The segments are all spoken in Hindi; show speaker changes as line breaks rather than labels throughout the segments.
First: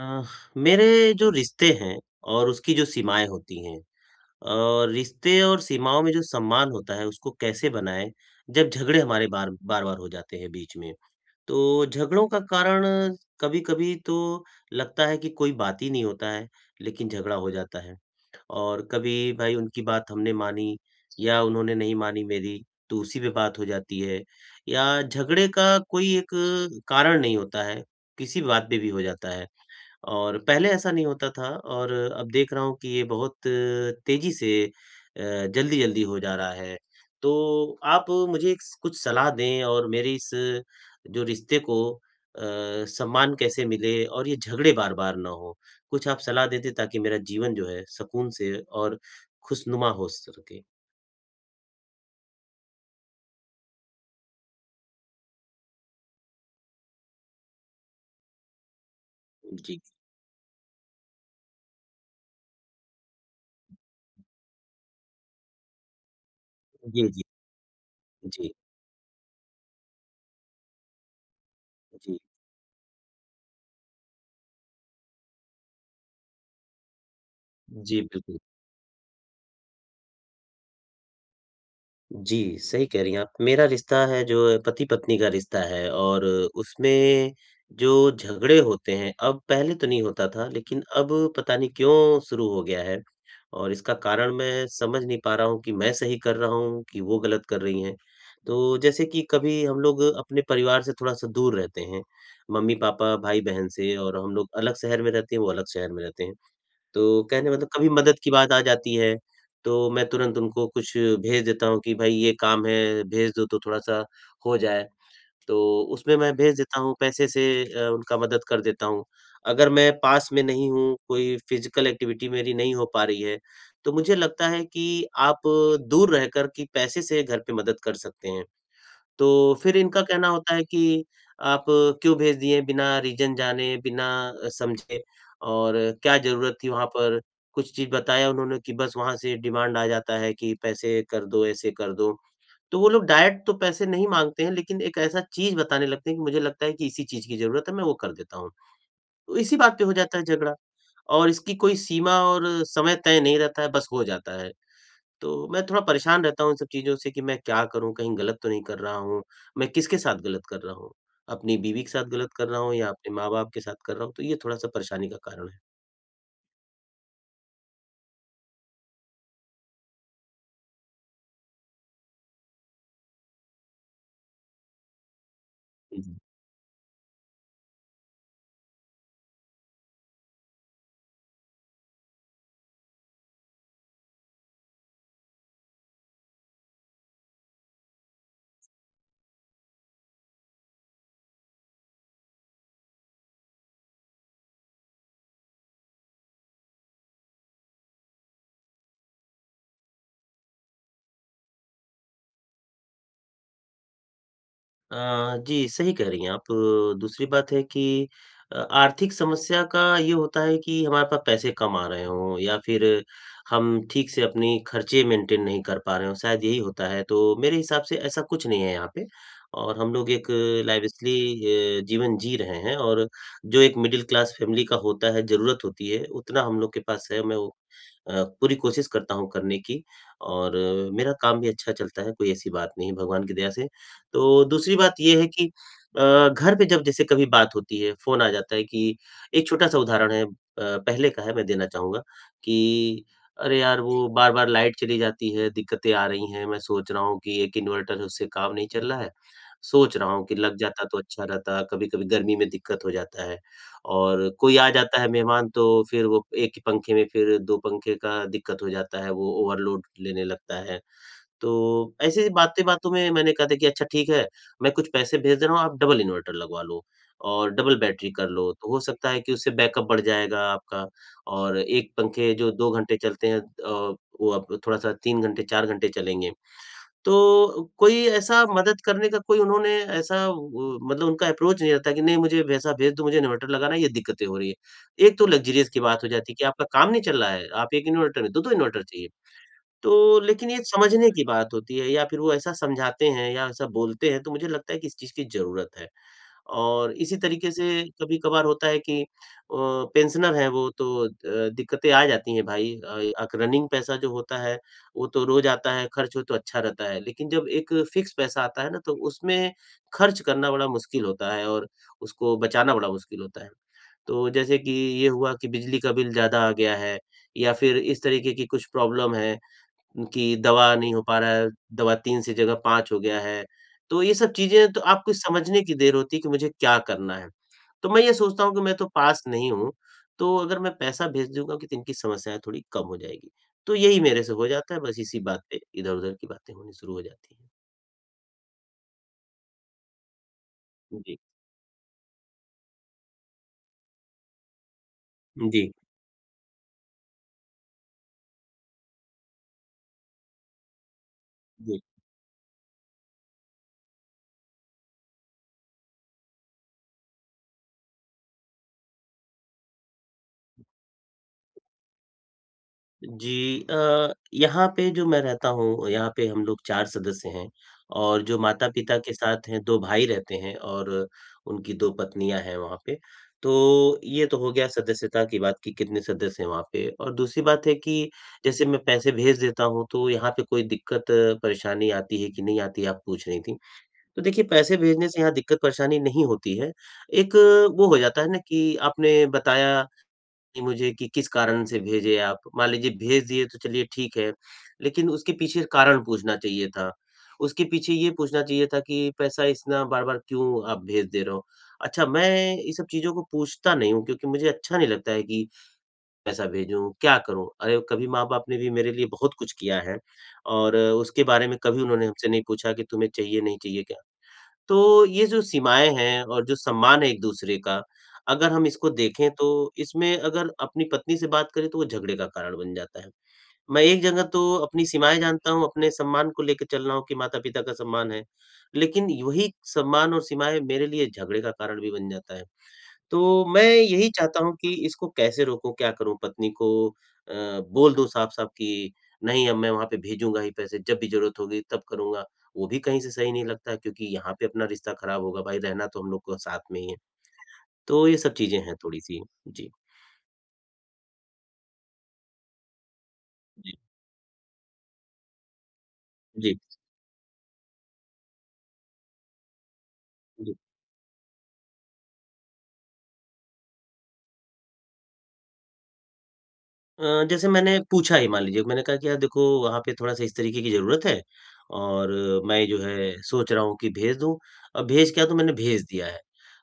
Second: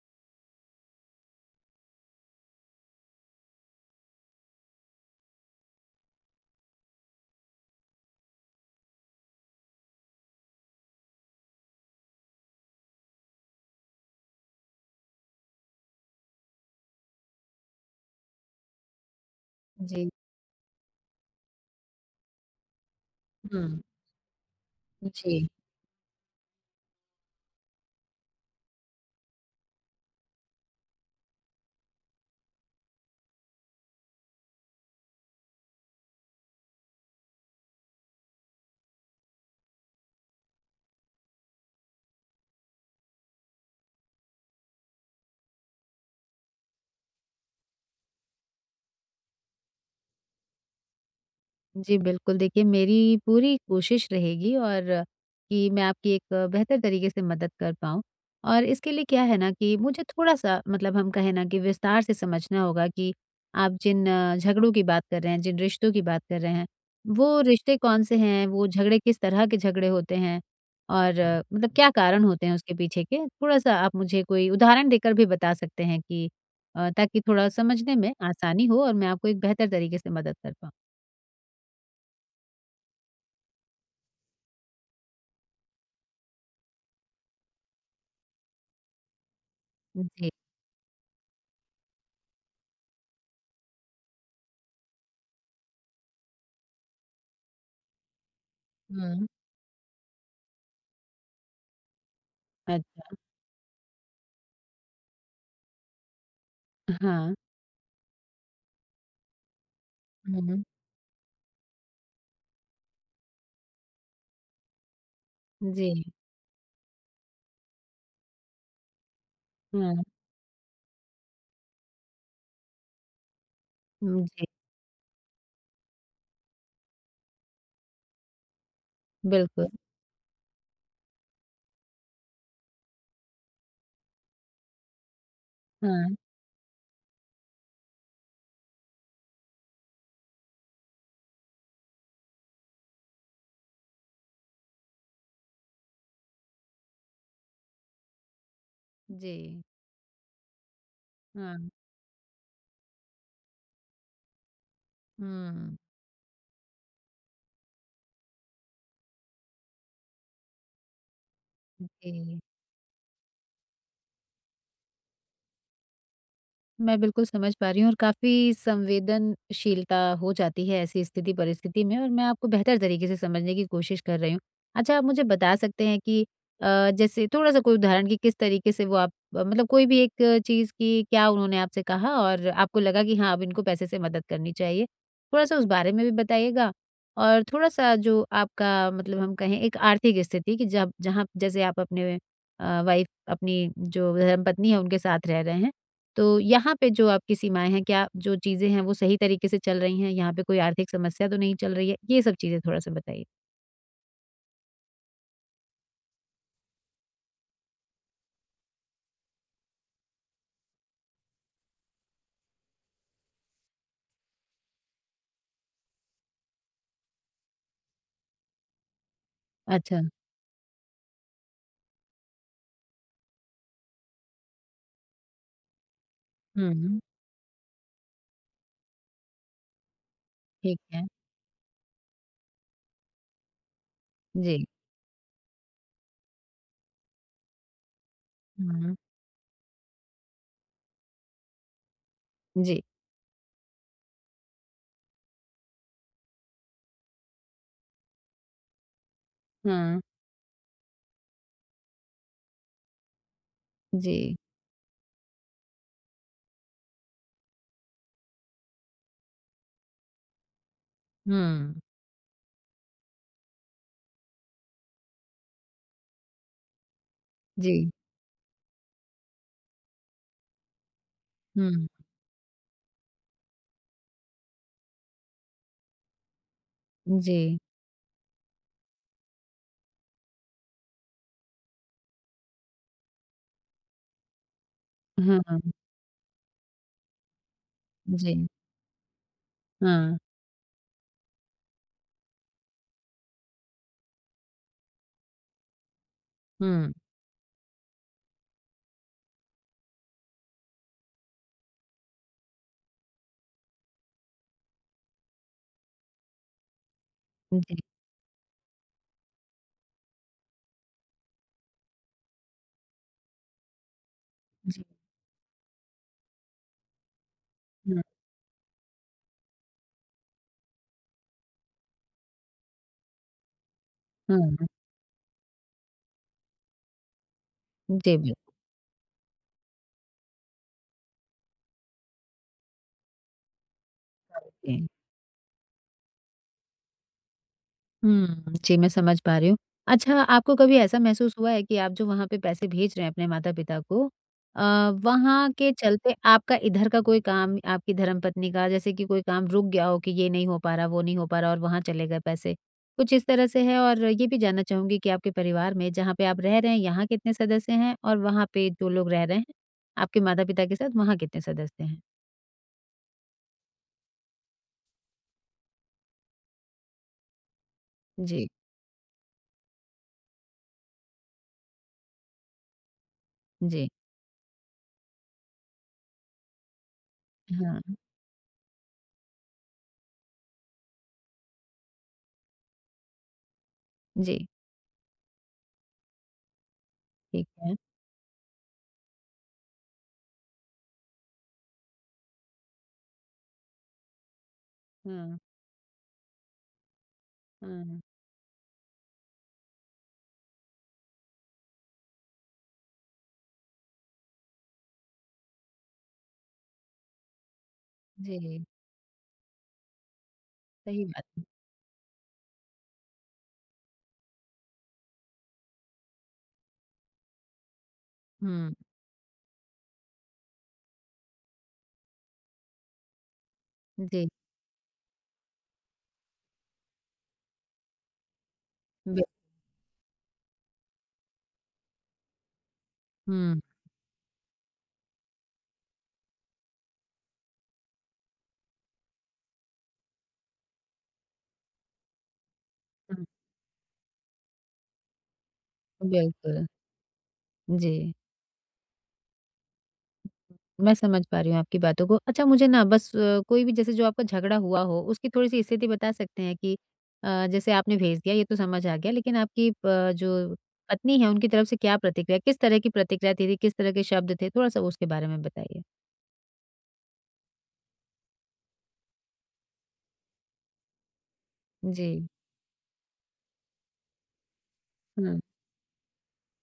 अ, मेरे जो रिश्ते हैं और उसकी जो सीमाएँ होती हैं और रिश्ते और सीमाओं में जो सम्मान होता है उसको कैसे बनाएँ जब झगड़े हमारे बार-बार हो जाते हैं बीच में। तो झगड़ों का कारण कभी-कभी तो लगता है कि कोई बात ही नहीं होता है, लेकिन झगड़ा हो जाता है और कभी भाई उनकी
जी।
बात हमने मानी या उन्होंने नहीं मानी मेरी तो उसी पे बात हो
हुँ,
जाती है या झगड़े
जी।
का कोई एक कारण नहीं होता है, किसी बात पे भी हो जाता है। और पहले ऐसा नहीं होता था और अब देख रहा हूँ कि ये बहुत तेज़ी से जल्दी-जल्दी हो जा रहा है। तो आप मुझे स कुछ सलाह दें और मेरी इस जो रिश्ते को सम्मान कैसे मिले और ये झगड़े बार-बार ना हो? कुछ आप सलाह दे दें ताकि मेरा जीवन जो है सकून से और खुशनुमा हो सके।
जी, बिल्कुल। देखिए, मेरी पूरी कोशिश रहेगी और कि मैं आपकी एक बेहतर तरीके से मदद कर पाऊँ। और इसके लिए क्या है ना कि
जी।
मुझे थोड़ा-सा मतलब हम कहें ना कि विस्तार से समझना होगा कि आप जिन झगड़ों की बात कर रहे हैं, जिन रिश्तों की बात कर रहे हैं,
जी, जी।
वो रिश्ते कौन-से हैं?
जी,
वो झगड़े किस तरह के झगड़े होते हैं? और मतलब क्या
जी।
कारण होते हैं उसके पीछे के? थोड़ा-सा आप मुझे कोई उदाहरण देकर भी बता सकते हैं कि ताकि थोड़ा समझने
जी,
में
बिल्कुल।
आसानी हो और मैं आपको एक बेहतर तरीके से मदद कर पाऊँ।
जी, सही कह रही हैं आप। मेरा रिश्ता है जो पति-पत्नी का रिश्ता है और उसमें जो झगड़े होते हैं, अब पहले तो नहीं होता
जी।
था लेकिन अब पता नहीं क्यों शुरू हो गया है और इसका कारण मैं समझ नहीं पा रहा हूँ कि मैं सही कर रहा हूँ कि वो गलत कर रही हैं। तो जैसे कि
हुँ,
कभी हम लोग अपने परिवार से थोड़ा-सा दूर रहते हैं, मम्मी-पापा,
अच्छा,
भाई-बहन से और हम लोग अलग शहर में रहते हैं, वो अलग शहर में रहते हैं। तो
हाँ।
कहने मतलब कभी मदद की बात आ जाती है, तो मैं तुरंत
हुँ,
उनको कुछ भेज देता हूँ कि भाई ये काम है, भेज दो तो थोड़ा-सा हो जाए। तो
जी।
उसमें मैं भेज देता हूँ, पैसे से उनका मदद कर देता हूँ। अगर मैं
हाँ,
पास में नहीं हूँ, कोई फिज़िकल एक्टिविटी मेरी नहीं हो पा रही है, तो मुझे
हुँ, जी,
लगता है कि आप दूर रहकर कि पैसे से घर पे मदद कर सकते हैं। तो
बिल्कुल।
फिर इनका कहना होता है कि आप क्यों भेज दिए बिना रीज़न जाने, बिना समझे और क्या
हाँ।
ज़रूरत थी वहाँ पर? कुछ चीज़ बताया उन्होंने कि बस वहाँ से डिमांड आ जाता है कि पैसे कर दो, ऐसे कर दो। तो वो लोग डायरेक्ट तो पैसे नहीं माँगते हैं, लेकिन एक ऐसा चीज़ बताने लगते हैं कि मुझे लगता है कि इसी चीज़ की ज़रूरत है, मैं वो कर देता हूँ।
जी।
तो इसी बात पे हो जाता है झगड़ा और इसकी
हाँ।
कोई सीमा और समय तय नहीं रहता है, बस हो जाता है। तो मैं
हुँ,
थोड़ा परेशान रहता हूँ इन सब चीज़ों से कि मैं क्या करूँ? कहीं गलत तो नहीं कर रहा हूँ? मैं किसके साथ गलत कर रहा हूँ? अपनी बीवी के साथ गलत
जी।
कर रहा हूँ या अपने माँ-बाप के साथ कर रहा हूँ? तो ये थोड़ा-सा परेशानी का कारण है।
मैं बिल्कुल समझ पा रही हूँ और काफ़ी संवेदनशीलता हो जाती है ऐसी स्थिति परिस्थिति में और मैं आपको बेहतर तरीके से समझने की कोशिश कर रही हूँ। अच्छा आप मुझे बता सकते हैं
जी।
कि जैसे थोड़ा-सा कोई उदाहरण कि किस तरीके से वो आप मतलब कोई भी एक चीज़ की क्या उन्होंने आपसे कहा और आपको लगा कि हाँ, अब इनको पैसे से मदद करनी चाहिए? थोड़ा-सा उस बारे में भी बताइएगा और थोड़ा-सा जो आपका मतलब हम कहें एक आर्थिक स्थिति कि जब जहाँ जैसे आप अपने वाइफ़ अपनी जो धर्मपत्नी है उनके साथ रह रहे हैं। तो यहाँ पे जो आपकी सीमाएँ हैं, क्या जो चीज़ें हैं वो सही तरीके से चल रही हैं? यहाँ पे कोई आर्थिक समस्या तो नहीं चल रही है? ये सब चीज़ें थोड़ा-सा बताइए।
जी, सही कह रही हैं आप। दूसरी बात है कि आर्थिक समस्या का ये होता है कि हमारे पास पैसे कम आ रहे हों या फिर हम ठीक से अपनी खर्चे मेंटेन नहीं कर पा रहे हों, शायद यही होता है। तो मेरे हिसाब से ऐसा कुछ नहीं है यहाँ पे और हम
अच्छा।
लोग एक लाइवस्ली जीवन जी रहे हैं और जो एक मिडिल क्लास फैमिली का होता है, ज़रूरत होती है, उतना हम लोग के
हुँ,
पास है। मैं वो पूरी कोशिश करता हूँ करने की और
ठीक है।
मेरा काम भी अच्छा चलता है, कोई ऐसी बात नहीं है भगवान की दया से। तो
जी।
दूसरी बात ये है कि अ, घर पे जब जैसे कभी बात होती है, फ़ोन आ जाता है
हुँ,
कि एक छोटा-सा उदाहरण है पहले का है मैं देना चाहूँगा
जी।
कि अरे यार! वो बार-बार लाइट चली जाती है, दिक्कतें आ रही हैं, मैं सोच रहा हूँ कि एक इन्वर्टर है उससे काम नहीं चल रहा है। सोच
हाँ,
रहा हूँ कि लग जाता तो अच्छा रहता, कभी-कभी गर्मी में दिक्कत हो जाता है
जी।
और कोई आ जाता है मेहमान तो फिर वो एक ही पंखे में फिर 2 पंखे का दिक्कत हो जाता है, वो ओवरलोड लेने लगता है।
हुँ,
तो ऐसे ही बातें-बातों में मैंने कहा था कि अच्छा ठीक है, मैं कुछ पैसे भेज दे रहा हूँ, आप डबल इन्वर्टर लगवा लो और
जी।
डबल बैटरी कर लो, तो हो सकता है कि उससे बैकअप बढ़ जाएगा आपका और
हुँ,
1 पंखे जो 2 घंटे चलते हैं वो अब थोड़ा-सा 3 घंटे, 4 घंटे चलेंगे। तो
जी।
कोई ऐसा मदद करने का कोई उन्होंने ऐसा वो मतलब उनका अप्रोच नहीं रहता कि नहीं मुझे वैसा भेज दो, मुझे इन्वर्टर लगाना है, ये दिक्कतें हो रही है। एक तो लग्ज़रीज़
हाँ,
की बात हो जाती है कि आपका काम नहीं चल रहा है, आप 1 इन्वर्टर में
जी।
2-2 इन्वर्टर चाहिए।
हाँ,
तो लेकिन ये समझने की बात होती है या फिर वो ऐसा समझाते हैं या ऐसा बोलते हैं, तो मुझे लगता है कि इस चीज़ की ज़रूरत है। और
हुँ,
इसी तरीके से कभी-कभार होता है कि पेंशनर हैं वो तो दिक्कतें आ जाती हैं भाई अक रनिंग पैसा जो होता है, वो तो रोज़ आता है, खर्च हो तो अच्छा रहता है। लेकिन जब एक
जी,
फ़िक्स पैसा आता है ना, तो उसमें खर्च करना बड़ा मुश्किल होता है और उसको बचाना बड़ा मुश्किल होता है। तो जैसे कि
जी।
ये हुआ कि बिजली का बिल ज़्यादा आ गया है या फिर इस
हाँ,
तरीके की कुछ प्रॉब्लम है कि दवा नहीं हो पा रहा है, दवा 3 से जगह 5 हो गया है। तो ये सब
हाँ।
चीज़ें तो आपको समझने की देर होती है कि मुझे क्या करना है। तो मैं ये
जी,
सोचता
बिल्कुल।
हूँ कि मैं तो पास नहीं हूँ, तो अगर मैं पैसा भेज दूँगा कि तो इनकी समस्याएँ थोड़ी कम हो जाएगी। तो यही मेरे से हो जाता है
जी।
बस इसी बात पे इधर-उधर की बातें होनी शुरू हो जाती हैं।
हुँ, जी, मैं समझ पा रही हूँ। अच्छा, आपको कभी ऐसा
जी,
महसूस हुआ है कि आप जो वहाँ पे पैसे भेज रहे हैं अपने माता-पिता को अ, वहाँ
जी,
के चलते आपका इधर का कोई काम आपकी धर्मपत्नी का जैसे कि कोई काम रुक गया हो कि ये नहीं हो पा रहा, वो नहीं हो पा रहा और
जी।
वहाँ चले गए पैसे, कुछ इस तरह से है? और ये भी जानना चाहूँगी कि आपके परिवार में जहाँ पे आप रह रहे हैं, यहाँ कितने सदस्य हैं? और वहाँ पे जो लोग रह रहे हैं, आपके माता-पिता के साथ वहाँ कितने सदस्य हैं?
जी यहाँ पे जो मैं रहता हूँ, यहाँ पे हम लोग 4 सदस्य हैं और जो
जी,
माता-पिता के साथ हैं 2 भाई रहते हैं और उनकी 2 पत्नियाँ हैं वहाँ पे। तो
जी,
ये तो हो गया सदस्यता की बात कि कितने सदस्य हैं वहाँ पे और दूसरी बात है
हाँ,
कि जैसे मैं पैसे भेज देता हूँ, तो यहाँ पे कोई दिक्कत परेशानी आती है कि नहीं आती, आप पूछ रही थीं। तो
जी,
देखिए पैसे भेजने से यहाँ दिक्कत परेशानी नहीं होती है। एक
ठीक है।
वो हो जाता है ना कि आपने बताया कि मुझे कि किस कारण से भेजे आप? मान लीजिए भेज दिए तो चलिए ठीक है, लेकिन उसके
हाँ,
पीछे कारण पूछना चाहिए था। उसके पीछे
हाँ,
ये पूछना चाहिए था कि पैसा इतना बार-बार क्यों आप भेज दे रहे हो? अच्छा मैं ये सब चीज़ों को पूछता नहीं हूँ क्योंकि मुझे अच्छा नहीं लगता है कि पैसा भेजूँ, क्या करूँ? अरे कभी माँ-बाप ने
जी,
भी मेरे लिए बहुत कुछ किया है और
सही
उसके
बात है।
बारे में कभी उन्होंने हमसे नहीं पूछा कि तुम्हें चाहिए, नहीं चाहिए। तो ये जो सीमाएँ हैं और जो सम्मान है एक-दूसरे का, अगर हम
हुँ,
इसको देखें तो इसमें अगर अपनी पत्नी से बात करें तो वो झगड़े का कारण बन जाता है। मैं एक जगह
जी,
तो अपनी सीमाएँ जानता हूँ, अपने सम्मान को लेके चल रहा हूँ कि माता-पिता का सम्मान है। लेकिन
बिल
वही सम्मान और सीमाएँ मेरे लिए झगड़े का कारण भी बन जाता है। तो
हुँ,
मैं यही चाहता हूँ कि इसको कैसे रोकूँ, क्या करूँ? पत्नी को बोल दूँ साफ-साफ कि नहीं अब मैं वहाँ पे भेजूँगा ही पैसे, जब भी ज़रूरत होगी तब करूँगा। वो भी कहीं से
हुँ,
सही नहीं लगता क्योंकि यहाँ पे अपना रिश्ता खराब होगा भाई, रहना तो हम लोग को साथ
बिल्कुल,
में ही है।
जी।
तो ये सब चीज़ें हैं थोड़ी-सी। जी।
मैं समझ पा रही हूँ आपकी बातों को। अच्छा मुझे ना बस कोई भी
जी।
जैसे जो आपका झगड़ा हुआ हो, उसकी थोड़ी-सी स्थिति बता सकते
जी।
हैं कि जैसे आपने भेज दिया ये तो समझ आ गया, लेकिन आपकी प
जी।
जो पत्नी है उनकी तरफ से क्या प्रतिक्रिया किस तरह की प्रतिक्रिया थी, किस तरह के शब्द थे? थोड़ा-सा उसके बारे में बताइए?
जैसे मैंने पूछा ही मान लीजिए, मैंने कहा कि यार देखो वहाँ पे थोड़ा-सा इस तरीके की ज़रूरत है और
जी,
मैं जो है सोच रहा हूँ कि भेज दूँ। अब भेज क्या तो
हुँ,
मैंने भेज दिया है।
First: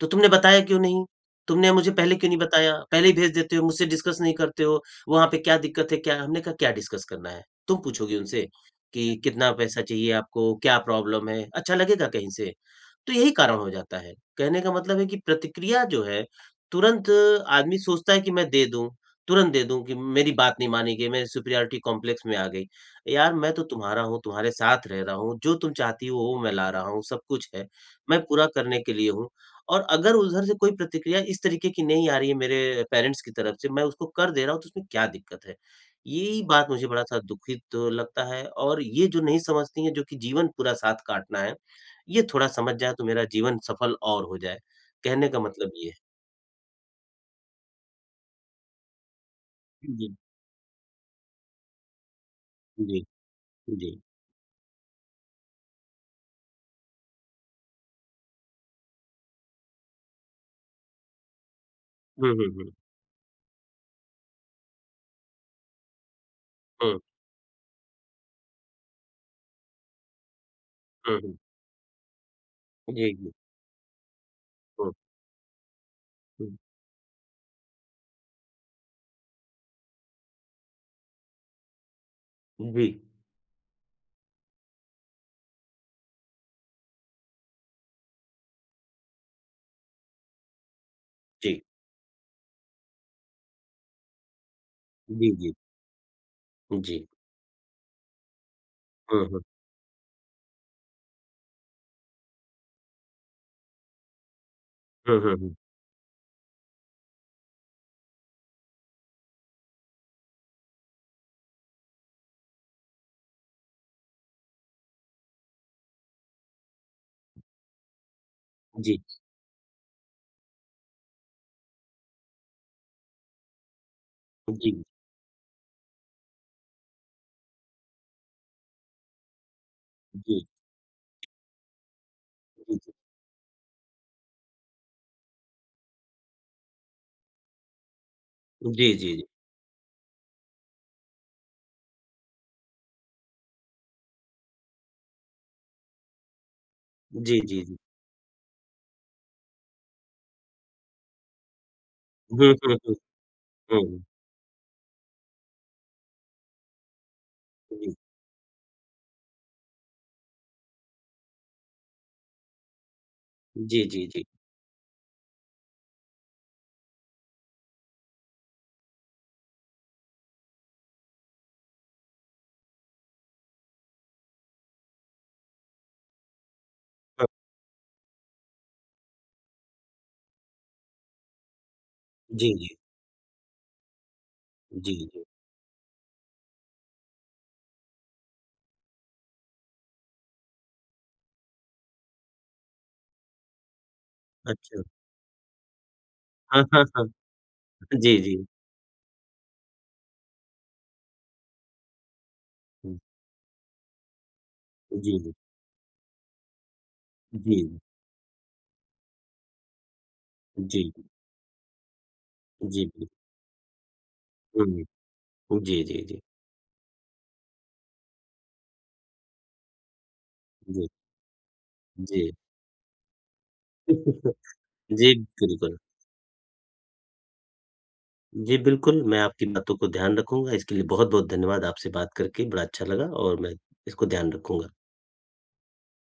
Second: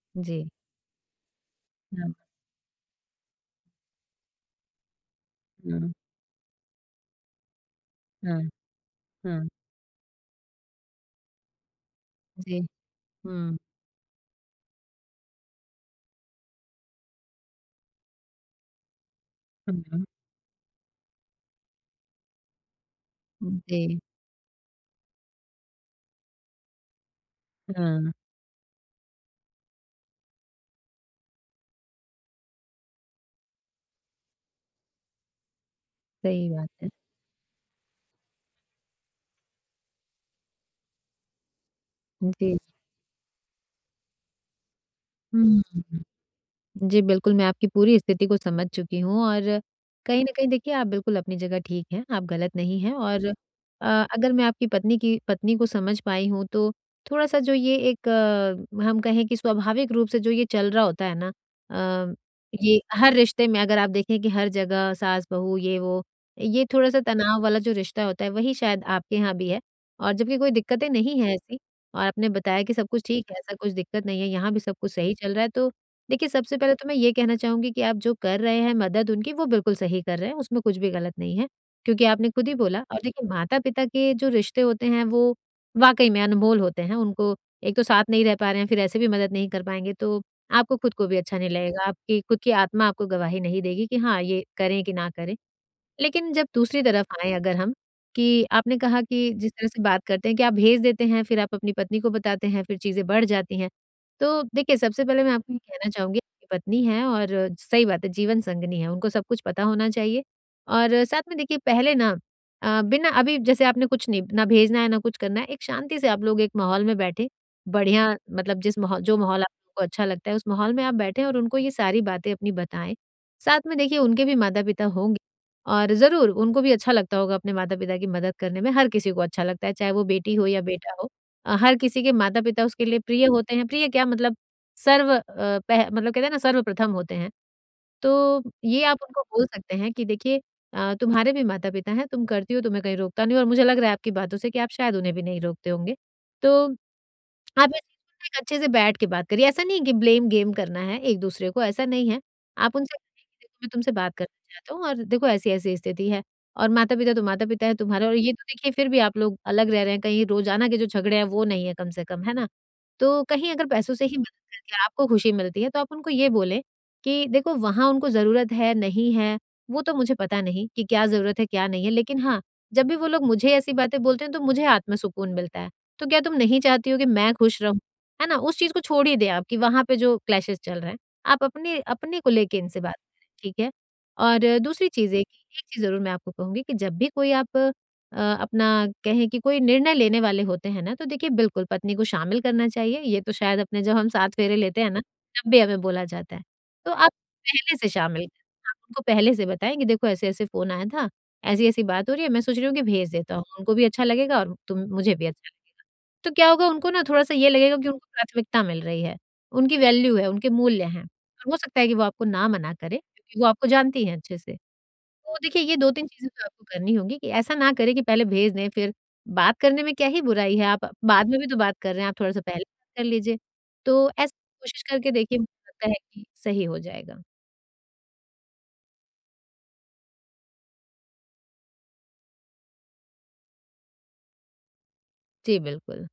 तो तुमने
जी,
बताया क्यों नहीं? तुमने मुझे
हाँ,
पहले क्यों नहीं बताया? पहले ही भेज देते हो, मुझसे डिस्कस नहीं करते हो, वहाँ पे क्या दिक्कत
हुँ,
है क्या? हमने कहा क्या डिस्कस करना है? तुम पूछोगी
हाँ,
उनसे कि
हाँ,
कितना पैसा चाहिए आपको, क्या प्रॉब्लम है? अच्छा लगेगा कहीं से?
जी,
तो यही कारण
हुँ,
हो जाता है। कहने का मतलब है कि प्रतिक्रिया जो है तुरंत आदमी सोचता है कि मैं दे दूँ। तुरंत दे दूँ कि मेरी बात नहीं मानी गई, मैं सुपीरियॉरिटी कॉम्प्लेक्स में आ गई। यार मैं
हुँ,
तो
जी,
तुम्हारा हूँ, तुम्हारे साथ रह रहा हूँ, जो तुम चाहती हो वो मैं ला रहा हूँ, सब कुछ है।
हाँ,
मैं पूरा करने के लिए हूँ और अगर उधर से कोई प्रतिक्रिया इस तरीके की नहीं आ रही है मेरे पेरेंट्स की तरफ से, मैं उसको कर दे रहा हूँ तो उसमें क्या दिक्कत है? यही
सही
बात
बात
मुझे
है।
बड़ा-सा दुखित तो लगता है और ये जो नहीं समझती हैं जो कि जीवन पूरा साथ काटना है, ये थोड़ा
जी,
समझ जाएँ तो मेरा जीवन सफल और हो जाए। कहने का
हुँ।
मतलब ये है।
जी, बिल्कुल, मैं आपकी पूरी स्थिति को समझ चुकी हूँ और
जी,
कहीं न कहीं देखिए आप बिल्कुल अपनी जगह ठीक हैं, आप गलत नहीं हैं
जी,
और
जी।
अ, अगर मैं आपकी पत्नी को समझ पाई हूँ तो थोड़ा-सा जो ये एक हम कहें कि स्वाभाविक रूप से जो ये चल रहा होता है ना अ,
हुँ, हुँ, हुँ।
ये हर रिश्ते में अगर आप देखें कि हर जगह सास-बहू ये वो, ये
हुँ।
थोड़ा-सा तनाव वाला जो रिश्ता होता है वही शायद आपके यहाँ भी है और जबकि कोई दिक्कतें
हुँ,
नहीं हैं
हुँ।
ऐसी और आपने बताया कि सब कुछ
जी,
ठीक
जी।
है, ऐसा कुछ दिक्कत नहीं है, यहाँ भी सब
हुँ,
कुछ सही चल रहा है तो देखिए,
हुँ।
सबसे पहले तो मैं ये कहना चाहूँगी कि आप जो कर रहे हैं मदद उनकी वो बिल्कुल सही कर रहे हैं, उसमें कुछ भी गलत नहीं है, क्योंकि आपने खुद ही बोला
जी,
और देखिए माता-पिता के जो रिश्ते होते हैं वो वाक़ई में अनमोल होते हैं, उनको एक तो साथ नहीं रह पा रहे हैं, फिर ऐसे भी मदद नहीं कर पाएँगे तो आपको खुद को भी अच्छा नहीं
जी,
लगेगा, आपकी खुद की आत्मा आपको गवाही नहीं देगी कि हाँ, ये करें कि ना
जी,
करें।
जी,
लेकिन जब दूसरी तरफ
जी।
आएँ अगर हम, कि आपने कहा
हुँ,
कि
हुँ।
जिस तरह से बात करते हैं कि आप भेज देते हैं, फिर आप अपनी पत्नी को बताते हैं, फिर चीज़ें बढ़ जाती हैं। तो देखिए, सबसे
हुँ,
पहले मैं
हुँ,
आपको
हुँ।
ये कहना चाहूँगी आपकी पत्नी हैं और सही बात है, जीवन संगिनी हैं, उनको सब कुछ पता होना चाहिए। और साथ में देखिए पहले ना बिना अभी जैसे आपने कुछ नहीं ना भेजना है, ना कुछ करना है, एक शांति से आप लोग एक माहौल में बैठे, बढ़िया मतलब जिस
जी,
माहौल जो माहौल आपको अच्छा लगता है, उस माहौल में आप बैठें और उनको ये सारी बातें अपनी बताएँ। साथ में देखिए उनके भी
जी, जी,
माता-पिता होंगे। और ज़रूर उनको भी अच्छा लगता होगा अपने माता-पिता की मदद करने में, हर किसी को अच्छा लगता है, चाहे वो बेटी
जी,
हो या बेटा हो। हर किसी के माता-पिता उसके
जी,
लिए प्रिय होते हैं, प्रिय क्या मतलब सर्व अ, पह मतलब कहते हैं ना सर्वप्रथम होते हैं। तो ये
जी,
आप
जी,
उनको बोल सकते हैं कि देखिए तुम्हारे भी माता-पिता हैं, तुम करती हो, तुम्हें कहीं रोकता नहीं और मुझे लग रहा है आपकी बातों से कि आप शायद उन्हें भी नहीं रोकते होंगे। तो
जी, जी,
आप
जी।
इस चीज़ को ना एक अच्छे से बैठ के बात करिए। ऐसा नहीं है कि ब्लेम गेम करना है एक-दूसरे को, ऐसा नहीं है।
हुँ, हुँ,
आप
हुँ,
उनसे कहिए कि देखो मैं
हुँ,
तुमसे
हुँ।
बात करना चाहता हूँ और देखो ऐसी-ऐसी स्थिति है और माता-पिता तो माता-पिता है तुम्हारे और ये तो देखिए फिर भी आप लोग अलग रह रहे हैं, कहीं रोज़ाना के जो झगड़े हैं वो नहीं है कम से कम, है ना? तो कहीं अगर
जी,
पैसों से
जी,
ही
जी,
मदद करके आपको खुशी मिलती है तो आप उनको ये बोलें कि देखो वहाँ उनको ज़रूरत है, नहीं है, वो तो मुझे पता नहीं कि क्या ज़रूरत है, क्या नहीं है। लेकिन हाँ, जब भी वो लोग मुझे ऐसी बातें बोलते हैं तो मुझे आत्म सुकून मिलता है। तो क्या तुम नहीं चाहती हो कि
हाँ,
मैं खुश रहूँ? है ना? उस चीज़ को छोड़ ही दें आप कि वहाँ पे जो क्लैशेज़ चल रहे हैं। आप अपने अपने को
जी,
लेके
जी,
इनसे बात करें, ठीक है? और दूसरी
जी,
चीज़ ये
जी।
कि एक चीज़ ज़रूर मैं आपको कहूँगी कि जब भी कोई आप अपना कहें कि कोई निर्णय लेने वाले होते हैं ना, तो देखिए बिल्कुल पत्नी को शामिल करना चाहिए। ये तो शायद अपने जब हम 7 फेरे
अच्छा।
लेते हैं ना, तब भी हमें बोला जाता है।
हाँ, हाँ,
तो
हाँ।
आप पहले से
जी,
शामिल
जी,
करें। आप उनको पहले से बताएँ कि देखो ऐसे-ऐसे फ़ोन आया था, ऐसी-ऐसी बात हो रही है, मैं सोच रही हूँ कि
हुँ,
भेज देता हूँ। उनको भी अच्छा लगेगा और तुम मुझे
जी,
भी
जी,
अच्छा तो क्या होगा उनको ना थोड़ा-सा ये लगेगा
जी,
कि उनको प्राथमिकता मिल रही है, उनकी वैल्यू है, उनके मूल्य
जी,
हैं और हो सकता है कि वो आपको ना मना
जी,
करें
जी,
क्योंकि वो आपको जानती हैं अच्छे से।
हुँ,
तो देखिए ये
जी, जी,
2-3
जी,
चीज़ें तो आपको करनी होंगी कि ऐसा ना करें कि पहले भेज दें फिर बात करने में क्या ही बुराई है,
जी,
आप
जी।
बाद में भी तो बात कर रहे हैं, आप थोड़ा-सा पहले बात कर लीजिए। तो ऐसा कोशिश करके
जी,
देखिए मुझे
बिल्कुल।
लगता है कि सही हो जाएगा।
जी, बिल्कुल, मैं आपकी बातों को ध्यान रखूँगा, इसके लिए बहुत-बहुत धन्यवाद। आपसे बात करके बड़ा अच्छा लगा और मैं इसको ध्यान रखूँगा।
जी, बिल्कुल।